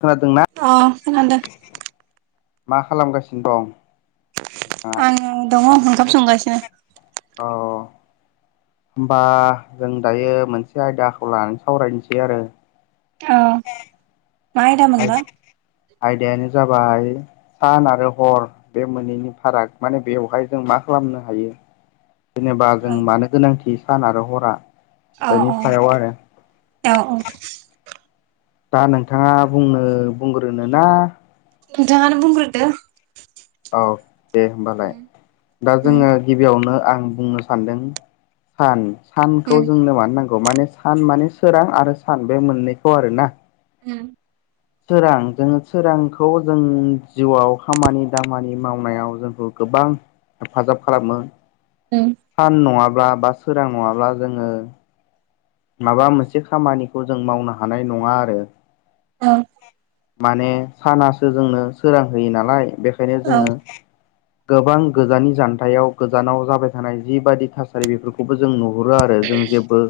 खोनादोंना अ खोनादों मा खालामगासिनो दं आं दङ ओंखाम संगासिनो औ होमबा जों दायो मोनसे आयदाखौ लानानै सावरायनोसै आरो औ आयदायानो जाबाय सान आरो हर बे मोनैनि फाराग माने बेवहाय जों मा खालामनो हायो जेनेबा जों अ मानो गोनांथि सान आरो हरा अ बेनि अ सायाव आरो औ औ दा नोंथाङा बुंनो बुंग्रोनना जानो बुंग्रोदो औ दे होनोमबालाय उम दा उम जोङो गिबियावनो आं बुंनो सानदों सान सानखौ जोंनो मानो नांगौ माने सान माने सोरां आरो सान बे मोननैखौ आरो ना उम सोरां जोङो सोरांखौ जों जिउआव खामानि दामानि मावनायाव जोंखौ गोबां हेफाजाब खालामो [unintelligible] सान नङाब्ला बा सोरां नङाब्ला जोङो माबा मोनसे खामानिखौ जों मावनो हानाय नङा आरो। औ। माने सानासो जोंनो सोरां होयो नालाय बेखायनो जोङो औ गोबां गोजाननि जानथायाव गोजानाव जाबाय थानाय जिबादि थासारि बेफोरखौबो जों नु नुहरो आरो जों जेबो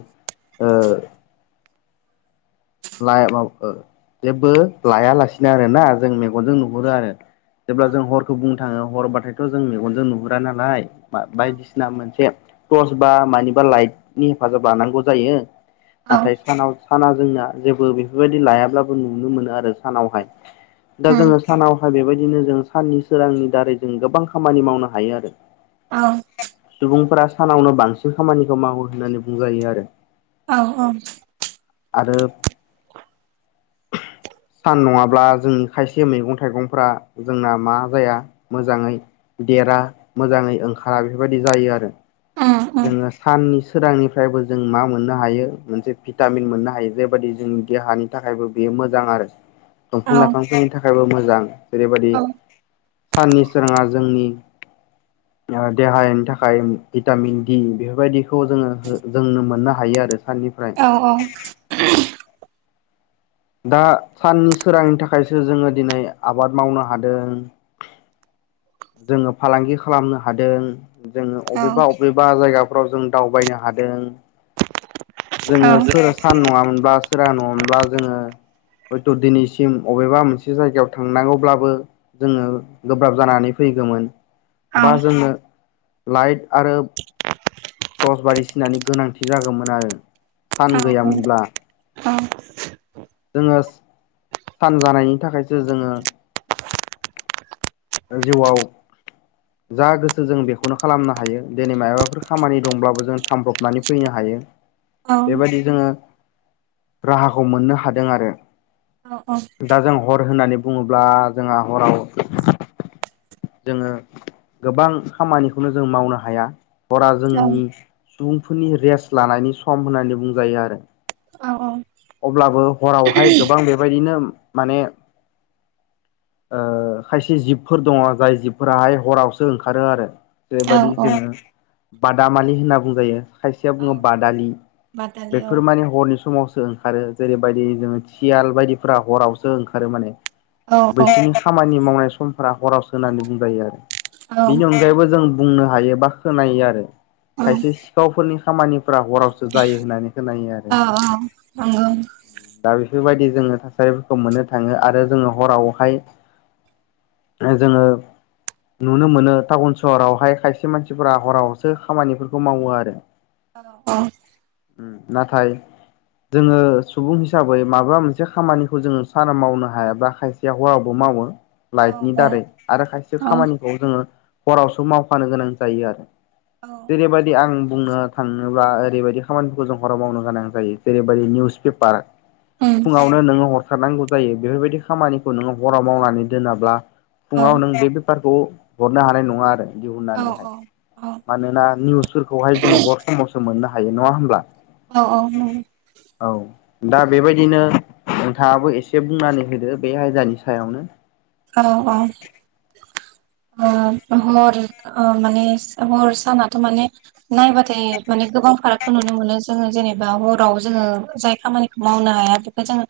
[unintelligible] जेबो लाया लासिनो आरो ना जों मेगनजों नुहरो आरो जेब्ला जों हर खौ बुंनो थाङो हरबाथायथ' जों मेगनजों नुहुरा नालाय बायदिसिना मोनसे टर्च बा मानिबा लाइटनि हेफाजाब लानांगौ जायो औ नाथाय सानाव साना जोंना जेबो बेफोरबायदि लायाब्लाबो नुनो मोनो आरो सानावहाय दा उम जोङो सानावहााय बेबायदिनो जों साननि सोरांनि दारै जों गोबां खामानि मावनो हायो आरो औ सुबुंफोरा सानावनो बांसिन खामानिखौ मावो होननानै बुंजायो आरो औ औ आरो [inaudible] सान नङाब्ला जोंनि खायसे मैगं थाइगंफ्रा जोंना मा जाया मोजाङै देरा मोजाङै ओंखारा बेफोरबायदि जायो आरो उम उम जोङो साननि सोरांनिफ्रायबो जों मा मोननो हायो मोनसे भिटामिन मोननो हायो जेबाददि जोंनि देहानि थाखायबो बेयो मोजां आरो औ दंफां लाइफांफोरनि थाखायबो मोजां जेरैबायदि औ साननि सोराङा जोंनि देहानि थाखाय भिटामिन बेफोरबायदिखौ जोङो जोंनो मोननो हायो आरो साननिफ्राय औ औ दा साननि सोरांनि थाखायसो जोङो दिनै आबाद मावनो हादों जोङो फालांगि खालामनो हादों जोङो औ बबेबा बबेबा जायगाफ्राव जों दावबायनो हादों जोङो औ सोर सान नङामोनब्ला सोरा नङामोनब्ला जोङो हयथ' दिनैसिम अबेबा मोनसे जायगायाव थांनांगौब्लाबो जोङो गोब्राब जानानै फैगौमोन औ बा जोङो लाइट आरो टर्च बारदि सिनानि गोनांथि जागौमोन आरो सान गैयामोनब्ला औ जोङो सान जानायनि थाखायसो जोङो जिउआव [inaudible] जा गोसो जों बेखौनो खालामनो हायो दिनै मायाबाफोर खामानि दंब्लाबो जों थांब्रनानै फैनो हायो [inaudible] बेबायदि जोङो राहाखौ मोननो हादों आरो। दा जों हर होननानै बुङोब्ला जोंहा हराव जोङो गोबां खामानिखौनो जों मावनो हाया हरा जोंनि सुबुंफोरनि रेस्ट लानायनि सम होननानै बुंजायो आरो औ औ अब्लाबो हरावहाय गोबां बेबायदिनो माने ओ खायसे जिबफोर दङ जाय जिबफोराहाय हरावसो ओंखारो आरो। औ जेबायदि औ जोङो बादामालि होनना बुंजायो। खायसेया औ बुङो बादालि बादालि औ बेफोर माने हरनि समावसो ओंखारो जेरैबायदि जोङो सियाल बायदिफोरा हरावसो ओंखारो माने औ औ बैसोरनि खामानि मावनाय समफोरा हरावसो होननानै बुंजायो आरो औ बेनि अनगायैबो जों बुंनो हायो बा खोनायो आरो। औ खायसे सिखावफोरनि खामानिफोरा हरावसो जायो होननानै खोनायो आरो अ ओं ओं दा बेफोरबायदि जोंङो थासारिफोरखौ मोननो थाङो आरो जोंङो हरावहाय ओ जोंङो नुनो मोनो टाउन सहरावहाय खायसे मानसिफोरा हरावसो खामानिफोरखौ मावो आरो। [unintelligible] नाथाय जोंङो सुबुं हिसाबै माबा मोनसे खामानिखौ जोंङो साना मावनो हायाब्ला खायसेया हरावबो मावो। लाइटनि औ औ दारै आरो खायसे औ खामानिखौ जोंङो हरावसो मावफानो गोनां जायो आरो औ जेरैबायदि आं बुंनो थाङोब्ला ओरैबायदि खामानिफोरखौ जों हराव मावनो गोनां जायो। जेरैबायदि निउस पेपार औ फुङावनो नोंङो हर थारनांगौ जायो बेफोरबायदि खामानिखौ नोंङो हराव मावनानै दोनाब्ला औ फुङाव नों जेबो खौ हरनो हानाय नङा आरो औ दिहुननानैहाय औ मानोना निउसफोरखौहाय जोंङो हर समावसो मोननो हायो नङा होमब्ला औ औ औ दा बेबायदिनो नोंथाङाबो एसे बुंनानै होदो बे आयदानि सायावनो। हराव औ हर माने हर सानाथ' माने नायबाथाय माने गोबां फारागखौ नुनो मोनो जोङो जेनेबा हराव जोंङो जाय खामानिखौ मावनो हाया बे जों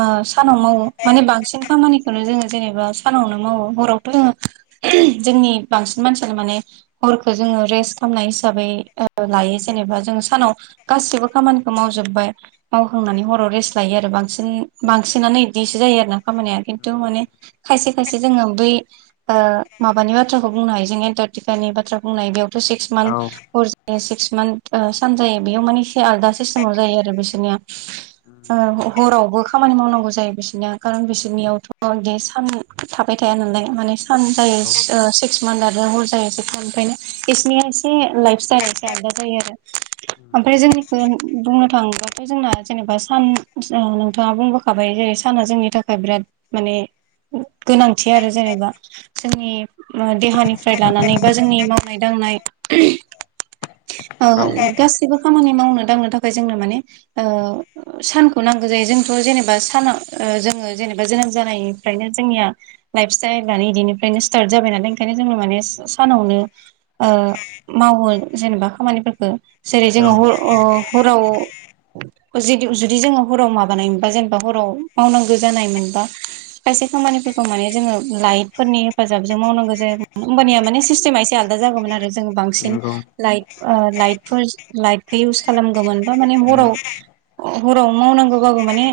मा सानाव मावो माने बांसिन खामानिखौनो जोंङो जेनेबा सानावनो मावो हरावथ' जोंङो जोंनि बांसिन मानसियानो माने हरखौ जोंङो रेस्ट खालामनाय हिसाबै लायो जेनेबा जों सानाव गासिबो खामानिखौ मावजोब्बाय मावखांनानै हराव रेस्ट लायो आरो बांसिन बांसिनानो बिदिसो जायो आरो ना खामानिया खिन्थु माने खायसे खायसे जोंङो बै माबानि बाथ्राखौ बुंनो हायो जों एन्टारटिकानि बाथ्रा बुंनो हायो बेयाव सिक्स औ मानत सिक्स मान्थ सान जायो बेयाव माने एसे आलादा सिस्टेमाव जायो आरो बिसोरनिया। ओ हरावबो खामानि मावनांगौ जायो बिसोरनिया खारन बिसोरनियावथ' गेस सान थाबाय थाया नालाय माने सान जायो सिक्स मान्थ आरो हर जायो जेखौ ओंखायनो बिसिनिया एसे लाइफ स्टाइल एसे आलदा जायो आरो ओमफ्राय जोंनिखौ बुंनो थाङोबा जोंना जेनेबा सान नोंथाङा बुंबोखाबाय जेरै साना जोंनि थाखाय बिराद माने गोनांथि आरो जेनेबा जोंनि देहानिफ्राय लानानै बा जोंनि मावनाय दांनाय औ गासैबो खामानि मावनो दांनो थाखाय जोंनो माने ओ सानखौ नांगौ जायो जोंथ' जेनेबा साना जोंङो जेनेबा जोनोम जानाय निफ्रायनो जोंनिया लाइफ स्टाइलानो इदिनिफ्रायनो स्टार्ट जाबाय नालाय ओंखायनो जोंङो माने सानावनो मावो जेनेबा खामानिफोरखौ जेरै औ जोंङो हर अ हराव जुदि जोंङो हराव माबानाय मोनबा जेनेबा हराव मावनांगौ जानाय मोनबा खायसे खामानिफोरखौ माने जोङो लाइटफोरनि हेफाजाबजों मावनांगौ जाया होमबानिया माने सिस्टेमा एसे आलादा जागौमोन आरो आरो जोंङो बांसिन नंगौ लाइट लाइटफोर लाइटखौ इउस खालामगौमोन बा माने हराव हराव मावनांगौबाबो माने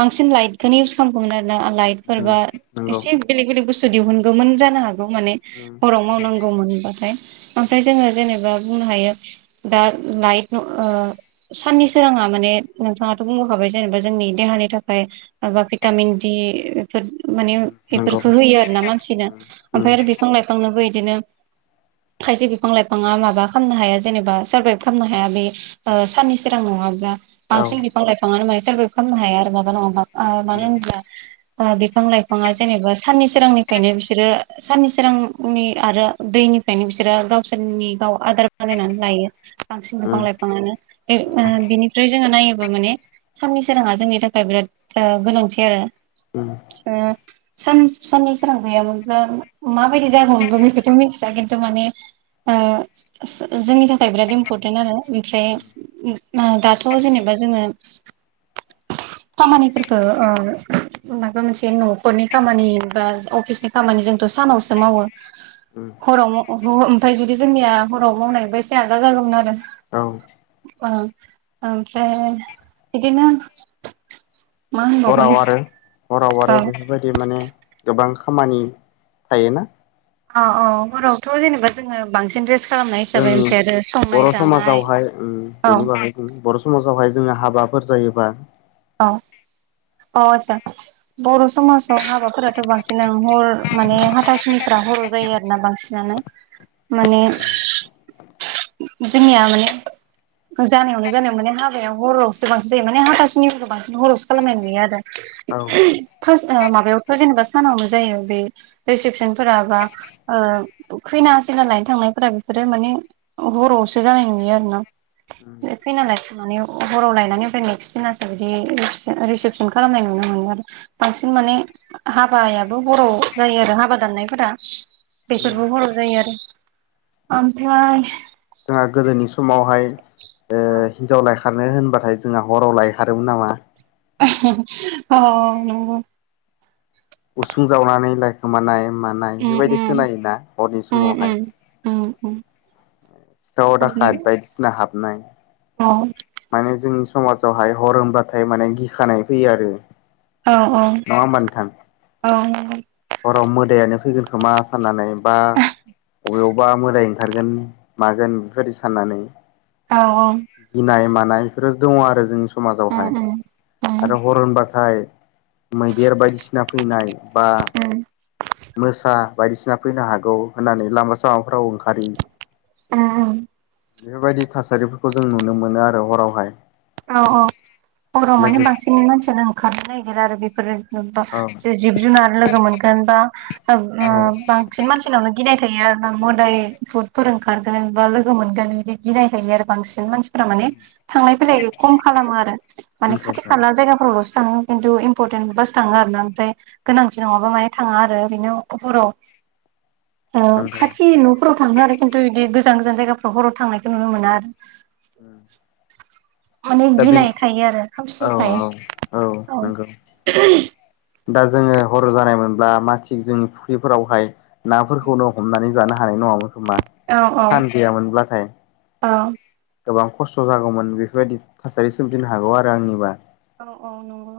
बांसिन लाइटखौनो इउस खालामगौमोन आरो ना लाइट सोरबा नंगौ एसे बेलेक बेलेक बुस्थु दिहुनगौमोन जानो हागौ माने हराव मावनांगौ मोनबाथाय ओमफ्राय जोंङो जेनेबा बुंनो हायो दा लाइट ओ साननि सोराङा माने नोंथाङाथ' बुंबोखाबाय जेनेबा जोंनि देहानि थाखाय बा भिटामिन दि फोर माने नंगौ बेफोरखौ होयो आरो ना मानसिनो उम ओमफ्राय आरो बिफां लाइफांनोबो बिदिनो खायसे बिफां लाइफाङा माबा खालामनो हाया जेनेबा सारभाइभ खालामनो हाया बे ओ साननि सोरां नङाब्ला औ उम बांसिन बिफां लाइफांयानो मा सोरबो खालामनो हाया आरो माबा नङाबा ओ मानो होनब्ला बिफां लाइफाङा जेनेबा साननि सोरांनिफ्रायनो बिसोरो साननि सोरांनि आरो दैनिफ्रायनो बिसोरो गावसोरनि गाव आदार बानायनानै लायो बांसिन नंगौ बिफां लाइफाङानो। बिनिफ्राय जोङो नायोबा माने साननि सोराङा जोंनि थाखाय बिराद गोनांथि आरो। उम ओ सान साननि सोरां गैयामोनब्ला माबायदि जागौमोनबो बेखौथ' मिथिला खिन्थु माने ओ जो-जोंनि थाखाय बिराद इम्परटेन्ट आरो ओमफ्राय ओ दाथ' जेनेबा जोङो खामानिफोरखौ ओ माबा मोनसे न'खरनि खामानि बा अफिसनि खामानि जोंथ' सानावसो मावो। उम हराव माव ओमफ्राय जुदि जोंनिया हराव मावनायबा एसे आलदा जागौमोन आरो। औ अ ओमफ्राय बिदिनो मा होनबावगोन हराव आरो हराव आरो औ बेफोरबायदि माने गोबां खामानि थायोना अ अ हरावथ' जेनेबा जोङो बांसिन रेस जोंनि बर' समाजावहाय औ बेनि बागै ओम बर' समाजावहाय जोङो हाबाफोर जायोबा औ अ आदसा बर' समाजाव हाबाफोराथ' बांसिनानो हर माने हाथासुनिफ हर' जायो आरो। आरोना बांसिनानो माने जोंनिया माने जानायावनो जानायावनो माने हाबाया हरावसो बांसिन जायो माने हाथासुनि बांसिन हरावसो खालामनाय नुयो आरो औ फार्स्ट ओ माबायावथ' जेनेबा सानावनो जायो बे रिसिपसनफोरा बा ओ खैनासैना लायनो थांनायफोरा बेफोरो माने हरावसो जानायनि नुयो आरोना। बे खैना लायखांनानै हराव लायनानै ओमफ्राय नेक्स्ट दिनासो बिदि ओम रिसिप- रिसिपसन खालामनाय नुनो मोनो आरो बांसिन माने हाबायाबो हराव जायो आरो हाबा दाननायफोरा बेफोरबो जोंहा हराव जायो आरो। ओमफ्राय जोंहा गोदोनि समावहाय ओ हिनजाव लायखारनो होनबाथाय जोंहा हराव लाय खारोमोन नामा। औ नंगौ उसुं जावनानै लाइ खोमानाय मानाय उम बेबायदि उम खोनायोना हरनि समावहाय। औ ओम सिखाव दाखायद बायदिसिना हाबनाय औ माने जोंनि समाजावहाय हर होमबाथाय माने गिखानाय फैयो आरो। औ औ नङा होमबा नोंथां औ हराव मोदायानो फैगोन खोमा साननानै बा अबे अवबा मोदाय ओंखारगोन मागोन बेफोरबायदि साननानै। औ औ गिनाय मानाय बेफोरो दङ आरो जोंनि उम समाजावहाय। उम उम आरो हर होनबाथाय मैदेर बायदिसिना फैनाय बा उम मोसा बायदिसिना फैनो हागौ होननानै लामा सामाफोराव ओंखारि ओ ओम बेफोरबायदि थासारिफोरखौ जों नुनो मोनो आरो हरावहाय। औ औ हराव माने लोगोसे बांसिन मानसियानो ओंखारनो नागिरो आरो बेफोरो औ जिब जुनार लोगो मोनगोन बा ओ औ बां सिन मानसिनावनो गिनाय थायो आरो ना मोदाइ बुदफोर ओंखारगोन बा लोगो मोनगोन बिदि गिनाय थायो आरो बांसिन मानसि फोरा माने थांलाय फैलाय खम खालामो आरो। माने खाथि ओंखायनोथ' खाला जायगाफोरावल'सो थाङो खिन्थु इम्परटेन्ट बासो थाङो आरोना। ओमफ्राय गोनांथि नङाबा माने थाङा आरो ओरैनो हराव [inaudible] खाथि नंगौ न'फोराव थाङो आरो। खिन्थु बिदि गोजान गोजान जायगाफ्राव हराव थांनायखौ नुनो मोना आरो। उम। माने दा बे गिनाय थायो आरो औ खोमसिखाय औ औ नंगौ। दा जोङो हर' जानाय मोनब्ला मा थिग जोंनि फुख्रिफोरावहाय नाफोरखौनो हमनानै जानो हानाय नङामोन खोमा। औ औ सान गैयामोनब्लाथाय औ। गोबां खस्थ' जागौमोन बेफोरबायदि थासारि सोमजिनो हागौ आरो आंनिबा। औ औ नंगौ।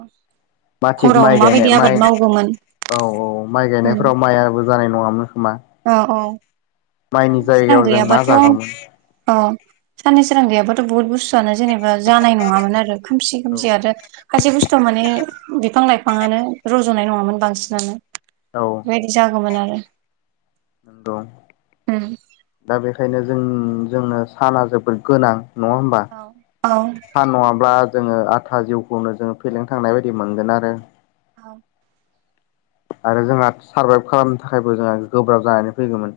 मा थिग हराव माइ माबायदि गायनाय आबाद माइ, मावगौमोन औ औ। माइ उम गायनायफ्राव माइ आबो जानाय नङामोन खोमा। औ औ। माइनि साननि सोरां जायगायाव जों मा गैयाबाथ, जागौमोन ' अ। साननि सोरां गैयाबाथ' बुहुत बुस्तुआनो जेनेबा जानाय नङामोन आरो। खोमसि औ खोमसि आरो खायसे बुस्थुआ माने बिफां लाइफाङानो रज'नाय नङामोन बांसिनानो। औ। बेबायदि जागौमोन आरो। नंगौ। उम दा बेखायनो जों-जोंनो साना जोबोद गोनां। नङा होमबा? औ औ सान नङाब्ला जोङो आधा जिउखौनो जोङो फेलें थांनाय बायदि मोनगोन आरो। औ। आरो जोंहा सारभाइब खालामनो थाखायबो जोंहा गोब्राब जानानै फैगौमोन।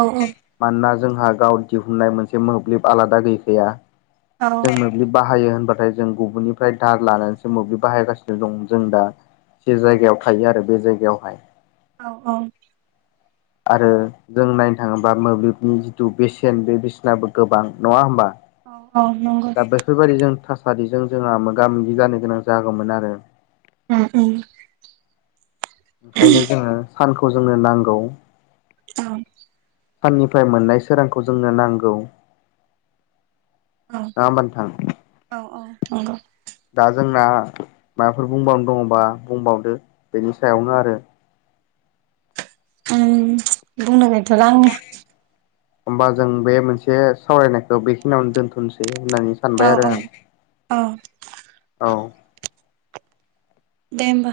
औ औ। मानोना जोंहा गाव दिहुननाय मोनसे मोब्लिब आलादा गैखाया। औ जोंनो मोब्लिब बाहायो होनबाथाय जों गुबुननिफ्राय दाहार लानानैसो मोब्लिब बाहायगासिनो दं जों दा। जि जायगायाव थायो आरो, बे जायगायावहाय। औ औ। आरो जों नायनो थाङोबा मोब्लिबनि जिथु बेसेन बे बेसेनाबो गोबां। नङा होमबा? औ औ नंगौ। दा बेफोरबायदि जों थासारिजों जोंहा मोगा मोगि जानो गोनां जागौमोन आरो। उम उम। ओंखायनो जोङो सानखौ जोंनो नांगौ। औ। साननिफ्राय मोननाय सोरांखौ जोंनो नांगौ। नङा होमबा नोंथां औ। औ औ नंगौ। दा जोंना माबाफोर बुंबावनो दङबा बुंबावदो। बेनि सायावनो आरो। बुंनो गैथ'ला आंनि आ। होमबा जों बे मोनसे सावरायनायखौ बेखिनियावनो दोनथ'नोसै होननानै औ सानबाय औ आरो आं। औ औ। दे होमबा।